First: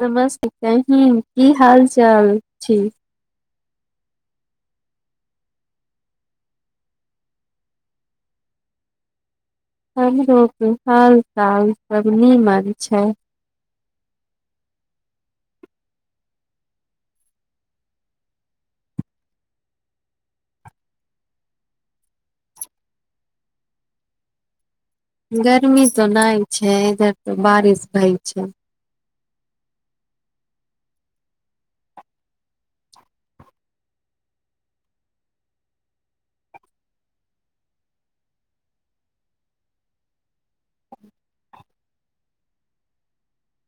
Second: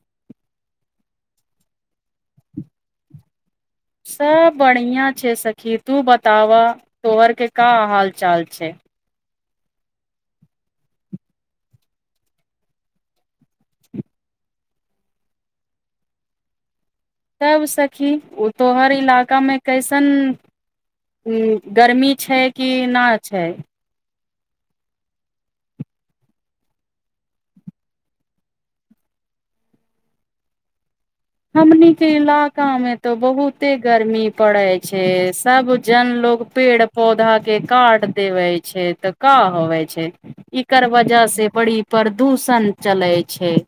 समस्त कही की हाल चाल छी? [inaudible] सब बढ़िआँ छैय सखी तू बताब तोहरके का हाल चाल छैय? [unintelligible] हाल चाल नीमन छैय। तब सखी ओ तो हर इलाकामे कैसन गर्मी छै कि ना छै गर्मी तऽ नहि छै इधर तऽ बारिश भ‌इ छै हमनी के इलाका मे तऽ बहुते गर्मी पड़ैत छैय सब जन लोग पेड़ पौधा के काट देबै छैय तऽ का होवे छैय एकर वजह से बड़ी प्रदूषण चलय छैय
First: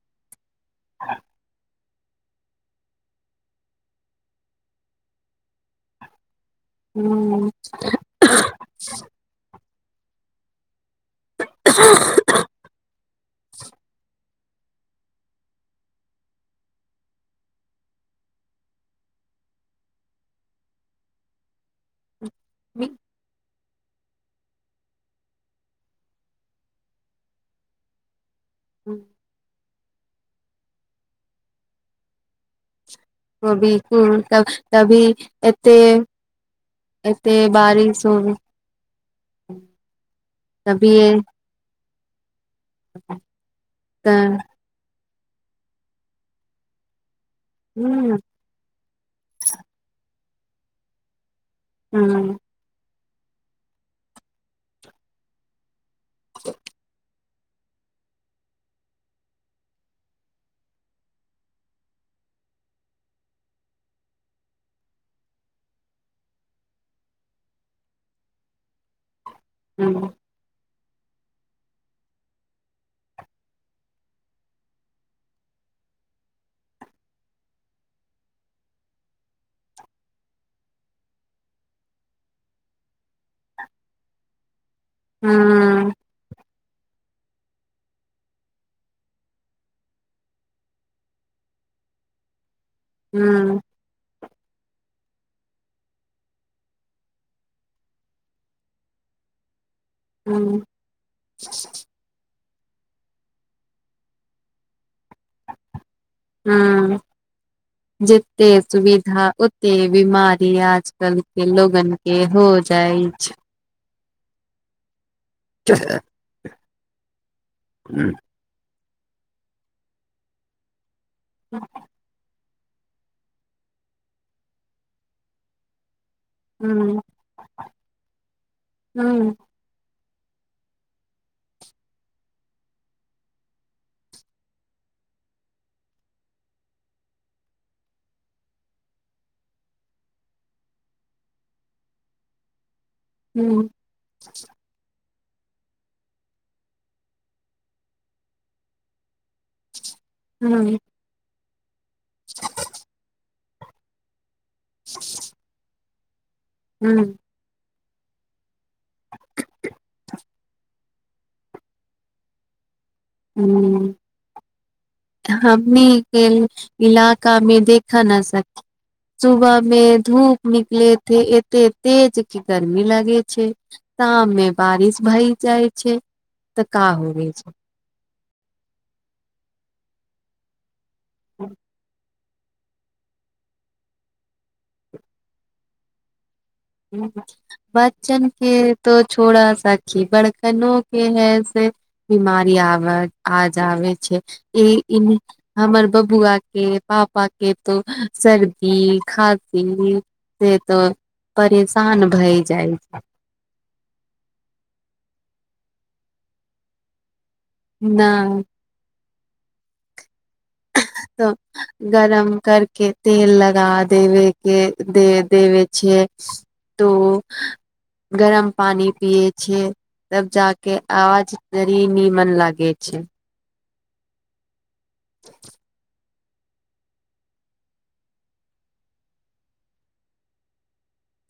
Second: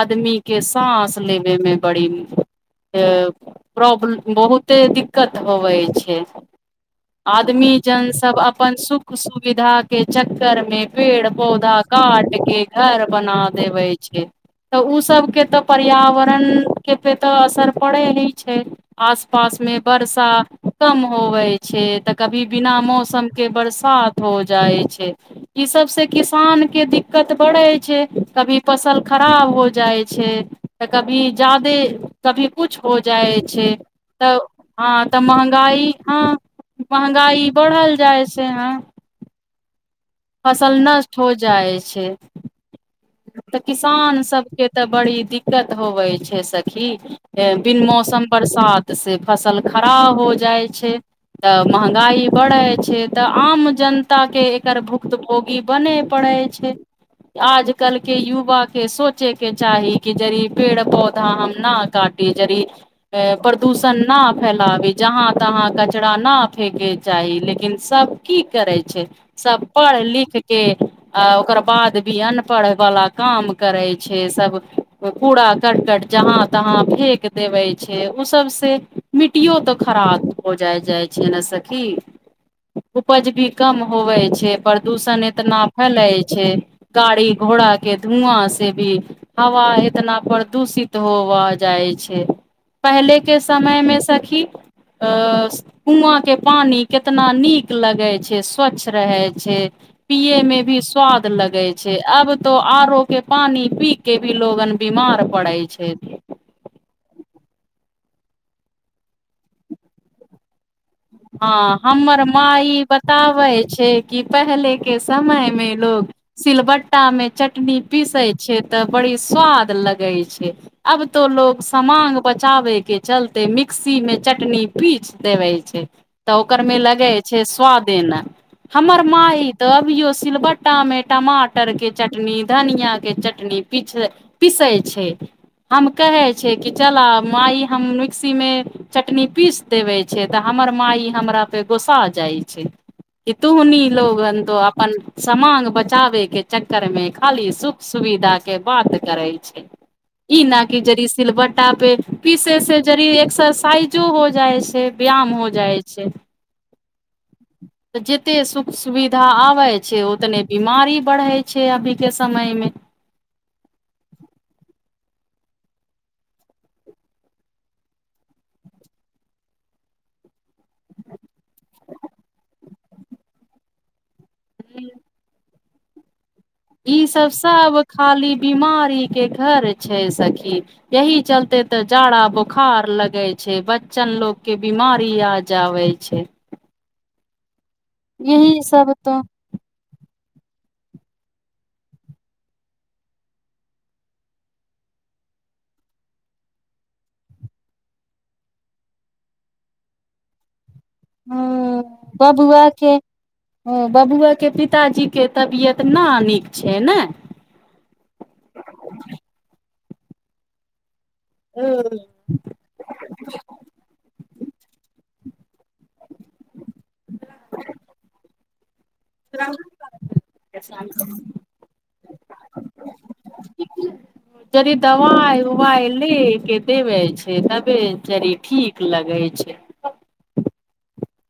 आदमी के सास लेबे मे बड़ी प्रॉब्लम बहुते दिक्कत होबै छैय। हूँ आदमी जनसभ अपन सुख सुविधाके चक्करमे पेड़ पौधा काट के घर बना देवे छैय। तऽ ओसभके तऽ पर्यावरण के पे तो असर पड़े ही छैय आस पास मे वर्षा कम होवे छैय। तऽ कभी बिना मौसम के बरसात हो जाइ छैय ई सब से किसान के दिक्कत बढ़ै छैय। कभी फसल खराब हो जाइ छैय तऽ कभी जादे कभी कुछ हो जाइ कोबी छैय कुल तऽ तब तभी हँ तऽ एते महगाई हँ महँगाई बढ़ल जाइ छैय ह। ह्म फसल नष्ट हो जाइ छैय। तऽ किसान तऽ सभके तऽ बड़ी दिक्कत होबै छै सखी बिन हूँ मौसम बरसात से फसल खड़ाब हो जाय छै तऽ महगांई हूँ बढ़ैत छै तऽ आम जनताके एकर भु भोगी बने पड़ै छै आजकल के युवा के सोचे के चाही कि जरी पेड़ पौधा हम न काटे प्रदूषण न फैलावे जहाँ तहाँ कचड़ा न फेके जा ची लेकिन सब की करै छै सब पढ़ हूँ लिखके आ ओकर बाद भी अनपढ़ वला काम करै छै सब कूड़ा करकट जहाँ तहा फेेक देवे छै उ सब से मिट्टियो ते खराब हो जाय जाय छै न सखी उपज भी कम होवै छै दूषण एतना हूँ फैलाइ छै गाड़ी घोड़ा के धुआँ से भी हवा इतना प्रदूषित होव जाय जाय छै पहिले के हूँ समय मे सखी अ कुआँ के पानी केितना नीक लगे छै स्वच्छ रहे छै पिये मे हूँ भी स्वाद लगे छै आब तो आरो के पानी पी के भी लोगन बीमार पड़ै छै जत्ते सुविधा ओत्ते बीमारी आज हँ हमर मा ई छै बताबै छै कि पहले के समय में लोग सिलबट्टा में चटनी पीसे छै त बड़ी स्वाद लगे छै अब तो लोग समांग ब पचाबे के चलते मिक्सी मे चटनी पीच देबे छै तऽ ओकर में हूँ लगे छै स्वादेना हमर हूँ माय तऽ अभियो सिलबट्टा में टमाटर के चटनी धनिया के चटनी पिस पीसै छै हम कहै छिय कि चल माइ हम मिक्सीमे चटनी पीस देबै छै तऽ हम हमर माइ हमरा पे गोसा जाइ छै कि हूँ तुहनी लोगन तो अपन समांग बचावे के चक्कर मे खाली सुख सुविधा के बात करे ई हुं नहि ज सिलबटा पे पीसे से ज एक्सरसाइजो हो जाइ छै व्यायाम हो जाइ छै ह्म जेते सुख सुविधा आवै छै ओ तने बीमारी बढ़ै छै अभीक के समय मे ह्म हमनी ख इलाकामें देखा न सकी सुबह मे धूप निकलेथे ए त तेज कि गरमी लागे छै शमे मे बारिश भई जाइ छै तऽ का ई होवे छै सबसब खाली बीमारी के घर छै सखी यही चलते ते जाड़ा ब बोखार लगै छै बच्चन लोग के बीमारी आ जाबे छै बच्चन यही के सब तो छोड़ा सखी बड़का एनो के हैय से बीमारी आब आजाबे छै ई हमर बबुआ के पापा के तो सर्दी खाँसी से तऽ ह बबुआ के बबुआ के पिताजी के तबियत न नीक छै ने नहि [unintelligible] त गरम करके तेल लगा देबे के दे देव छै तो गरम पानी पियए छै तब जाक आवाज जाके नीमन लागे छै जदि दवाय उवाय ले के देेब छै तबेचरी ठीक लगै छै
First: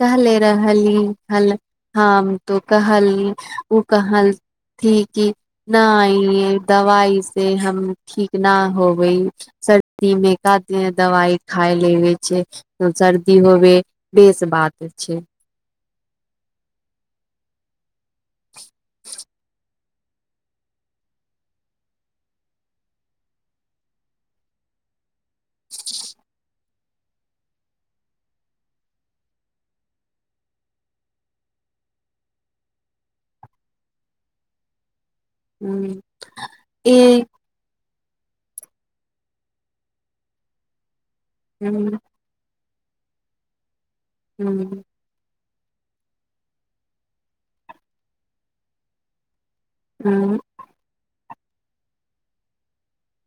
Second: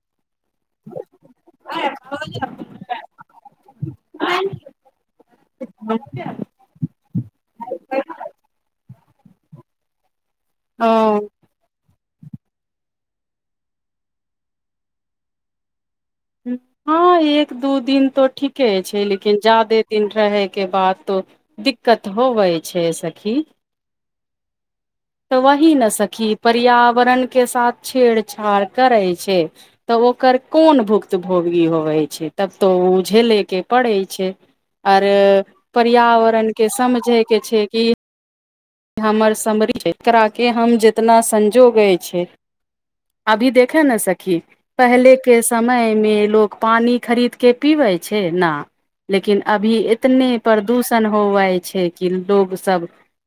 कहले रहली हल हम तो कहली ओ कहल ठीक कि नइे दवाइ से हम ठीक न हो सर्दी मे कते है ओ दवाई खाय लेबइ सर्दी होबे बेस बात छै हँ एक दू दिन तऽ ठीके छै लेकिन जादे दिन रहैके बाद तो दिक्कत होबै छै सखी त वहि न सखी पर्यावरण के साथ छेड़छाड़ करे छै तऽ ओकर कोन भुक भोगी होवे छै तब तो ओ झेले के पड़ै छै आ ह परियावरण के ए समझे के छय की हमर समरी छै एकराके हम जितना संजोगे ह छै अभी देखे ने सखी ह पहले के समय मे लोग पानी खरीद के पीबै छै ना लेकिन अभी एतने आरो प्रदूषण होवय छै कि लोग सब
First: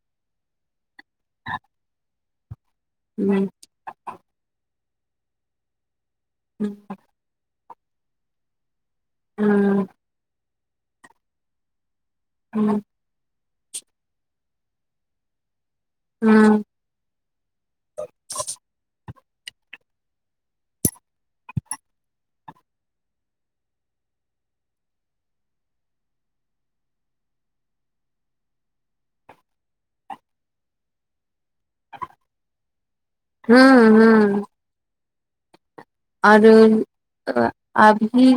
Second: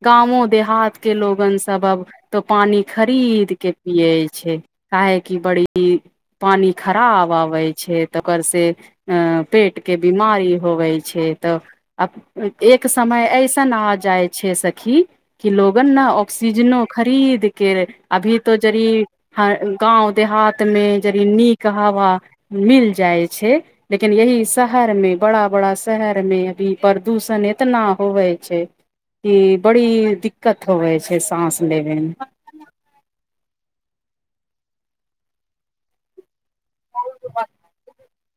गाँवो देहात के लोगन सब अब तो पानी खरीद के पियै छै काहेकि बड़ी पानी खराब आबै छै तकर से अ पेट के बीमारी होवै छै तऽ एक समय ऐ सन आ जाइ छै सखी कि लोक न ऑक्सीजनो खरीद के अभी तो जरी ह गाँव देहात मे जदी नीक हवा मिल जाइ छै लेकिन यही शहर मे बड़ा बड़ा शहर मे अभी प्रदूषण एतना होवे छै कि बड़ी दिक्कत होवे छै साँस लेबे मे हँ हँ आओर अभी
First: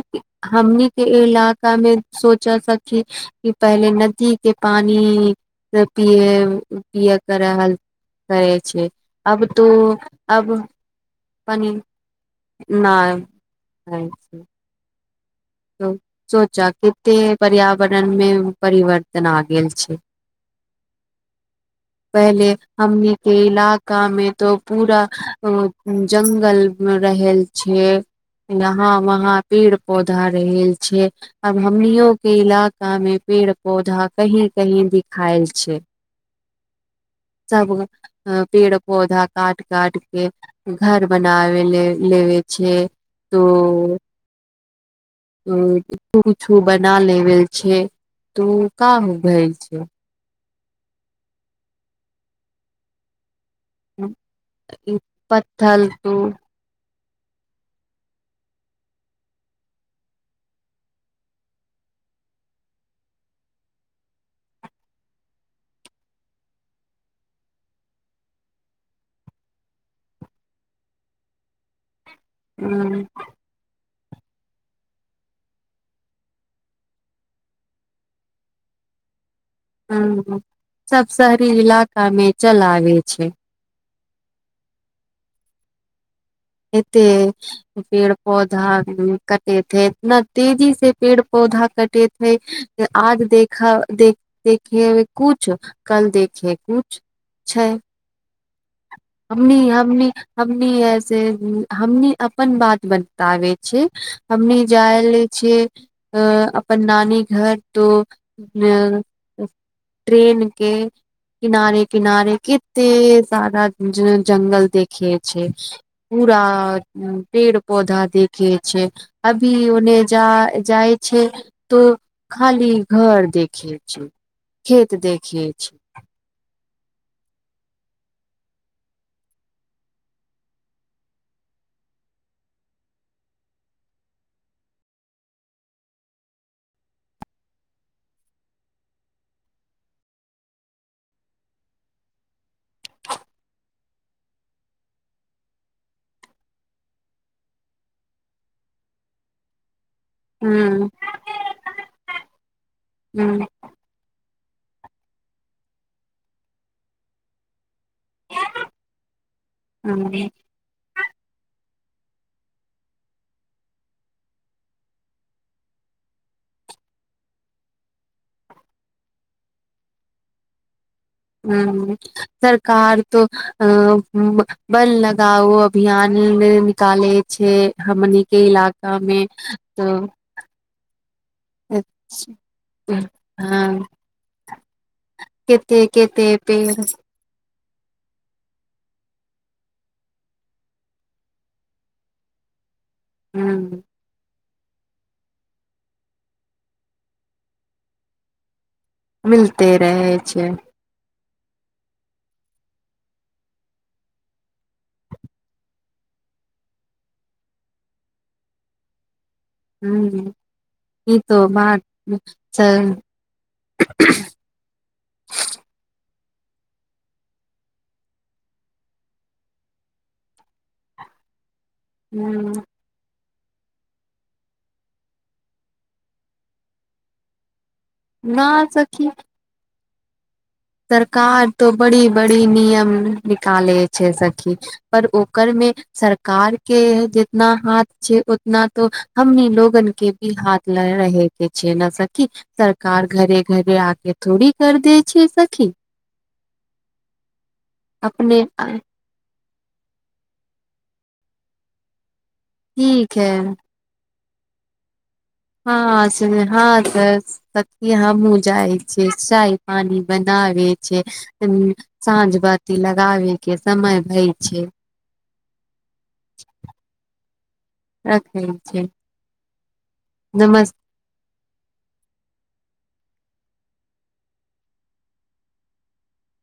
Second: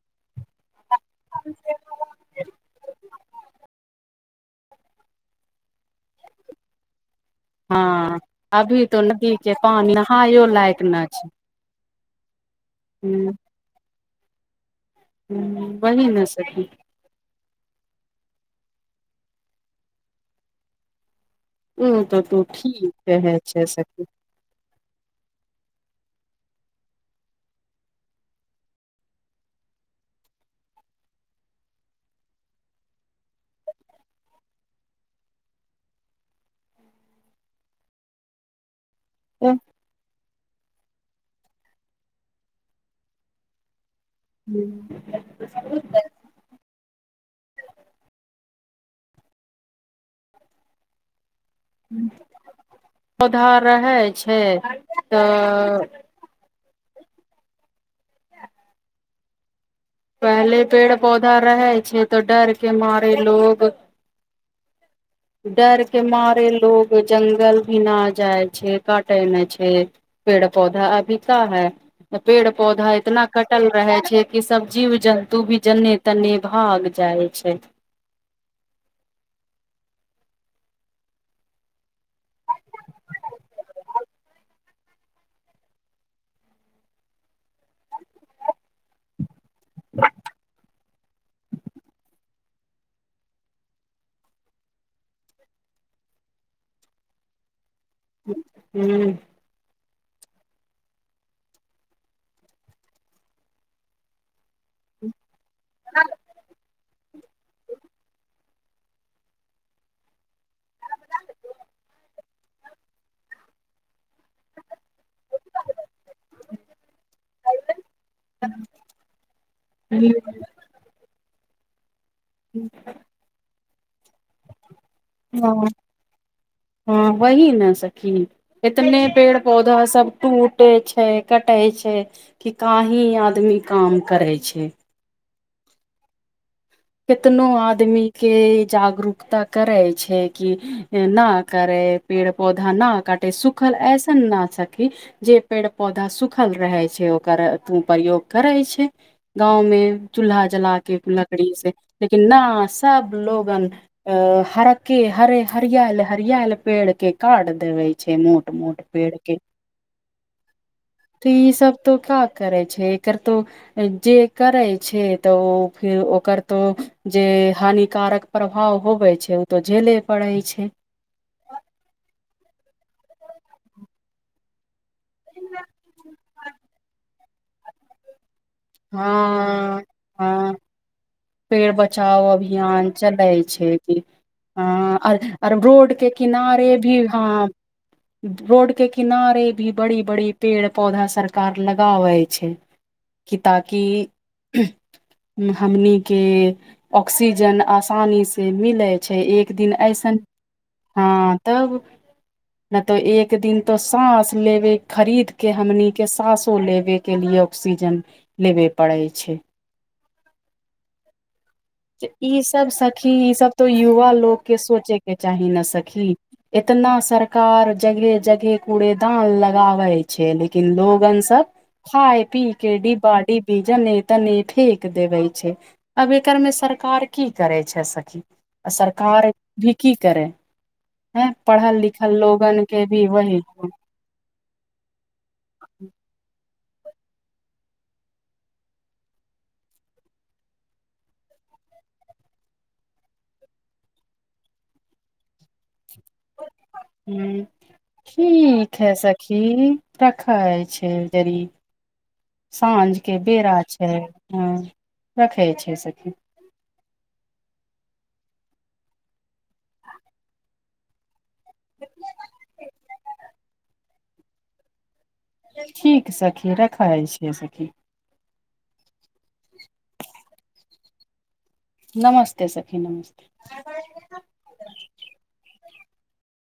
हमनी के इलकामे सोचा सखी कि पहले नदी के पानि पिय पिया कर हँ करै अभी छै तो नदी अब के तो पानी नहायो अब लायक न छै कनी नाय ह वही ने सोचा सखी कते पर्य वन मे परिवर्तन आ गेल छै ओ तो तू पहिले ठीक हमनी के कहै छै सखी इलाकामे तो पूरा जंगल मे रह छै यहाँ वहाँ पेड़ पौधे कटा रहेल छै आब हमनो के इलाका मे पेड़ पौधा कही कहीं दि खायल छै [inaudible] सब पेड़ पौधा काट काटके घर बनाव ले लेबे छै तो हूँ त तूछू बना लेबल छै त काम भेल छै [unintelligible] सुधर रहै छै तऽ पत्थल तो पहले पेड़ पौधा रहै छै तऽ डर के मारे लोग [inaudible] डर के मारे लोग जंगल भी ना जाइ छै काटे न छै पेड़ पौधा अभी का है त पेड़ पौधा अ, इतना कटल रहै छै जेकि सब जीव जन्तु भी जन्ने तन्ने भाग जाइ छै [inaudible] ह सब शहरी इलाका मे चलाबे छै एते पेड़ पौधा कटे है इतना तेजी से पेड़ पौधा कटे ह्य आज देख देख देखे कुछ कल देखे कुछ छै हूँ हमनी हमनी हमनी ऐसे हमनी अपन बात बताबै छै हमनी जाय छै अ अपन नानी घर तो ट्रेन के किनारे किनारे केते सारा ज जंगल देख देखे छै पूरा पेड़ पौधा देखे छै अभी ओने जा हँ जाइ छै तऽ खाली घर देखै छै खेत देखे हँ छै हँ वहि ने सखी इतने पेड़ पौधा सब टूटे छै कटे छै कि कहि आदमी काम करै छै कितनो आदमी के जागरूकता करै छै कि ना करै पेड़ पौधा न काटे सुखल एऐसन न सकी जे पेड़ पौधा सुखल रहै छै ओकर प्रयोग करै छै गाँंव मे चूल्हा जला हूँ के लकड़ी से लेकिन ना सब हूँ लोगन हरके हरे हरियल हरियल पेड़ के काट देबै छै मोट मोट पेड़ के हूँ तऽ ई सब तो का करै छै एक तो जे करै छै तऽ ओ फेर ओकर तो जे हानिकारक प्रभाव होबै छै ओ तऽ झेले पड़ै छै ह सरकार तऽ अ बन लग ओ अभियान निकाले छै हमनी के इलाका मे हँ त हँ पेड़ बचाव अभियान चलै छै हँ कि हर कते रोड के कते किनारे पेड़ भी ह रोड के किनारे भी बड़ी बड़ी पेड़ पौधा सरकार लगाबै छै कि हूँ ताकि हमनी के ऑक्सीजन आसानी से मिलै छै एक मिलते दिन रहै ऐसन छै हँ तब न तो एक दिन तो सांस लेबे खरीद के हमनी के सांसो लेबे के लि ऑक्सीजन लेबे पड़ै छै हू त ई सब सखी ई सब तऽ युवा लोकके सोचेके चाही ने सखी एतना सरकार जगह जगह कूड़ेदान लगाबै छै लेकिन लोगन सब खाय पी के पार्टी भी जने तने फेेक देबे छै अब एकर में सरकार की करे छै सखी न आ सखी सरकार भी की करे हैं सरकार तो पढ़ल बड़ी लिखल बड़ी लोगन के नियम भी वही निकालै छै सखी पर ओकरमे सरकार के जितना हाथ छै उतना तो हमनी लोगन के भी हाथ ल रहे के छै छै न सखी सरकार घरे घरे आके थोड़ी कर देै छै सखी ह अपने ठीक है सखी सखी रखे छै जरी साँझ के ठीक है बेरा छै हँ हँ सु हँ त सखि हमहुँ जाइ छियै चाय पानि बनाब छै साझ बाति लग लगाबे के समय भय छै ठीक सखी रखै छियै सखी रखै छै नमस नमस्ते सखी नमस्ते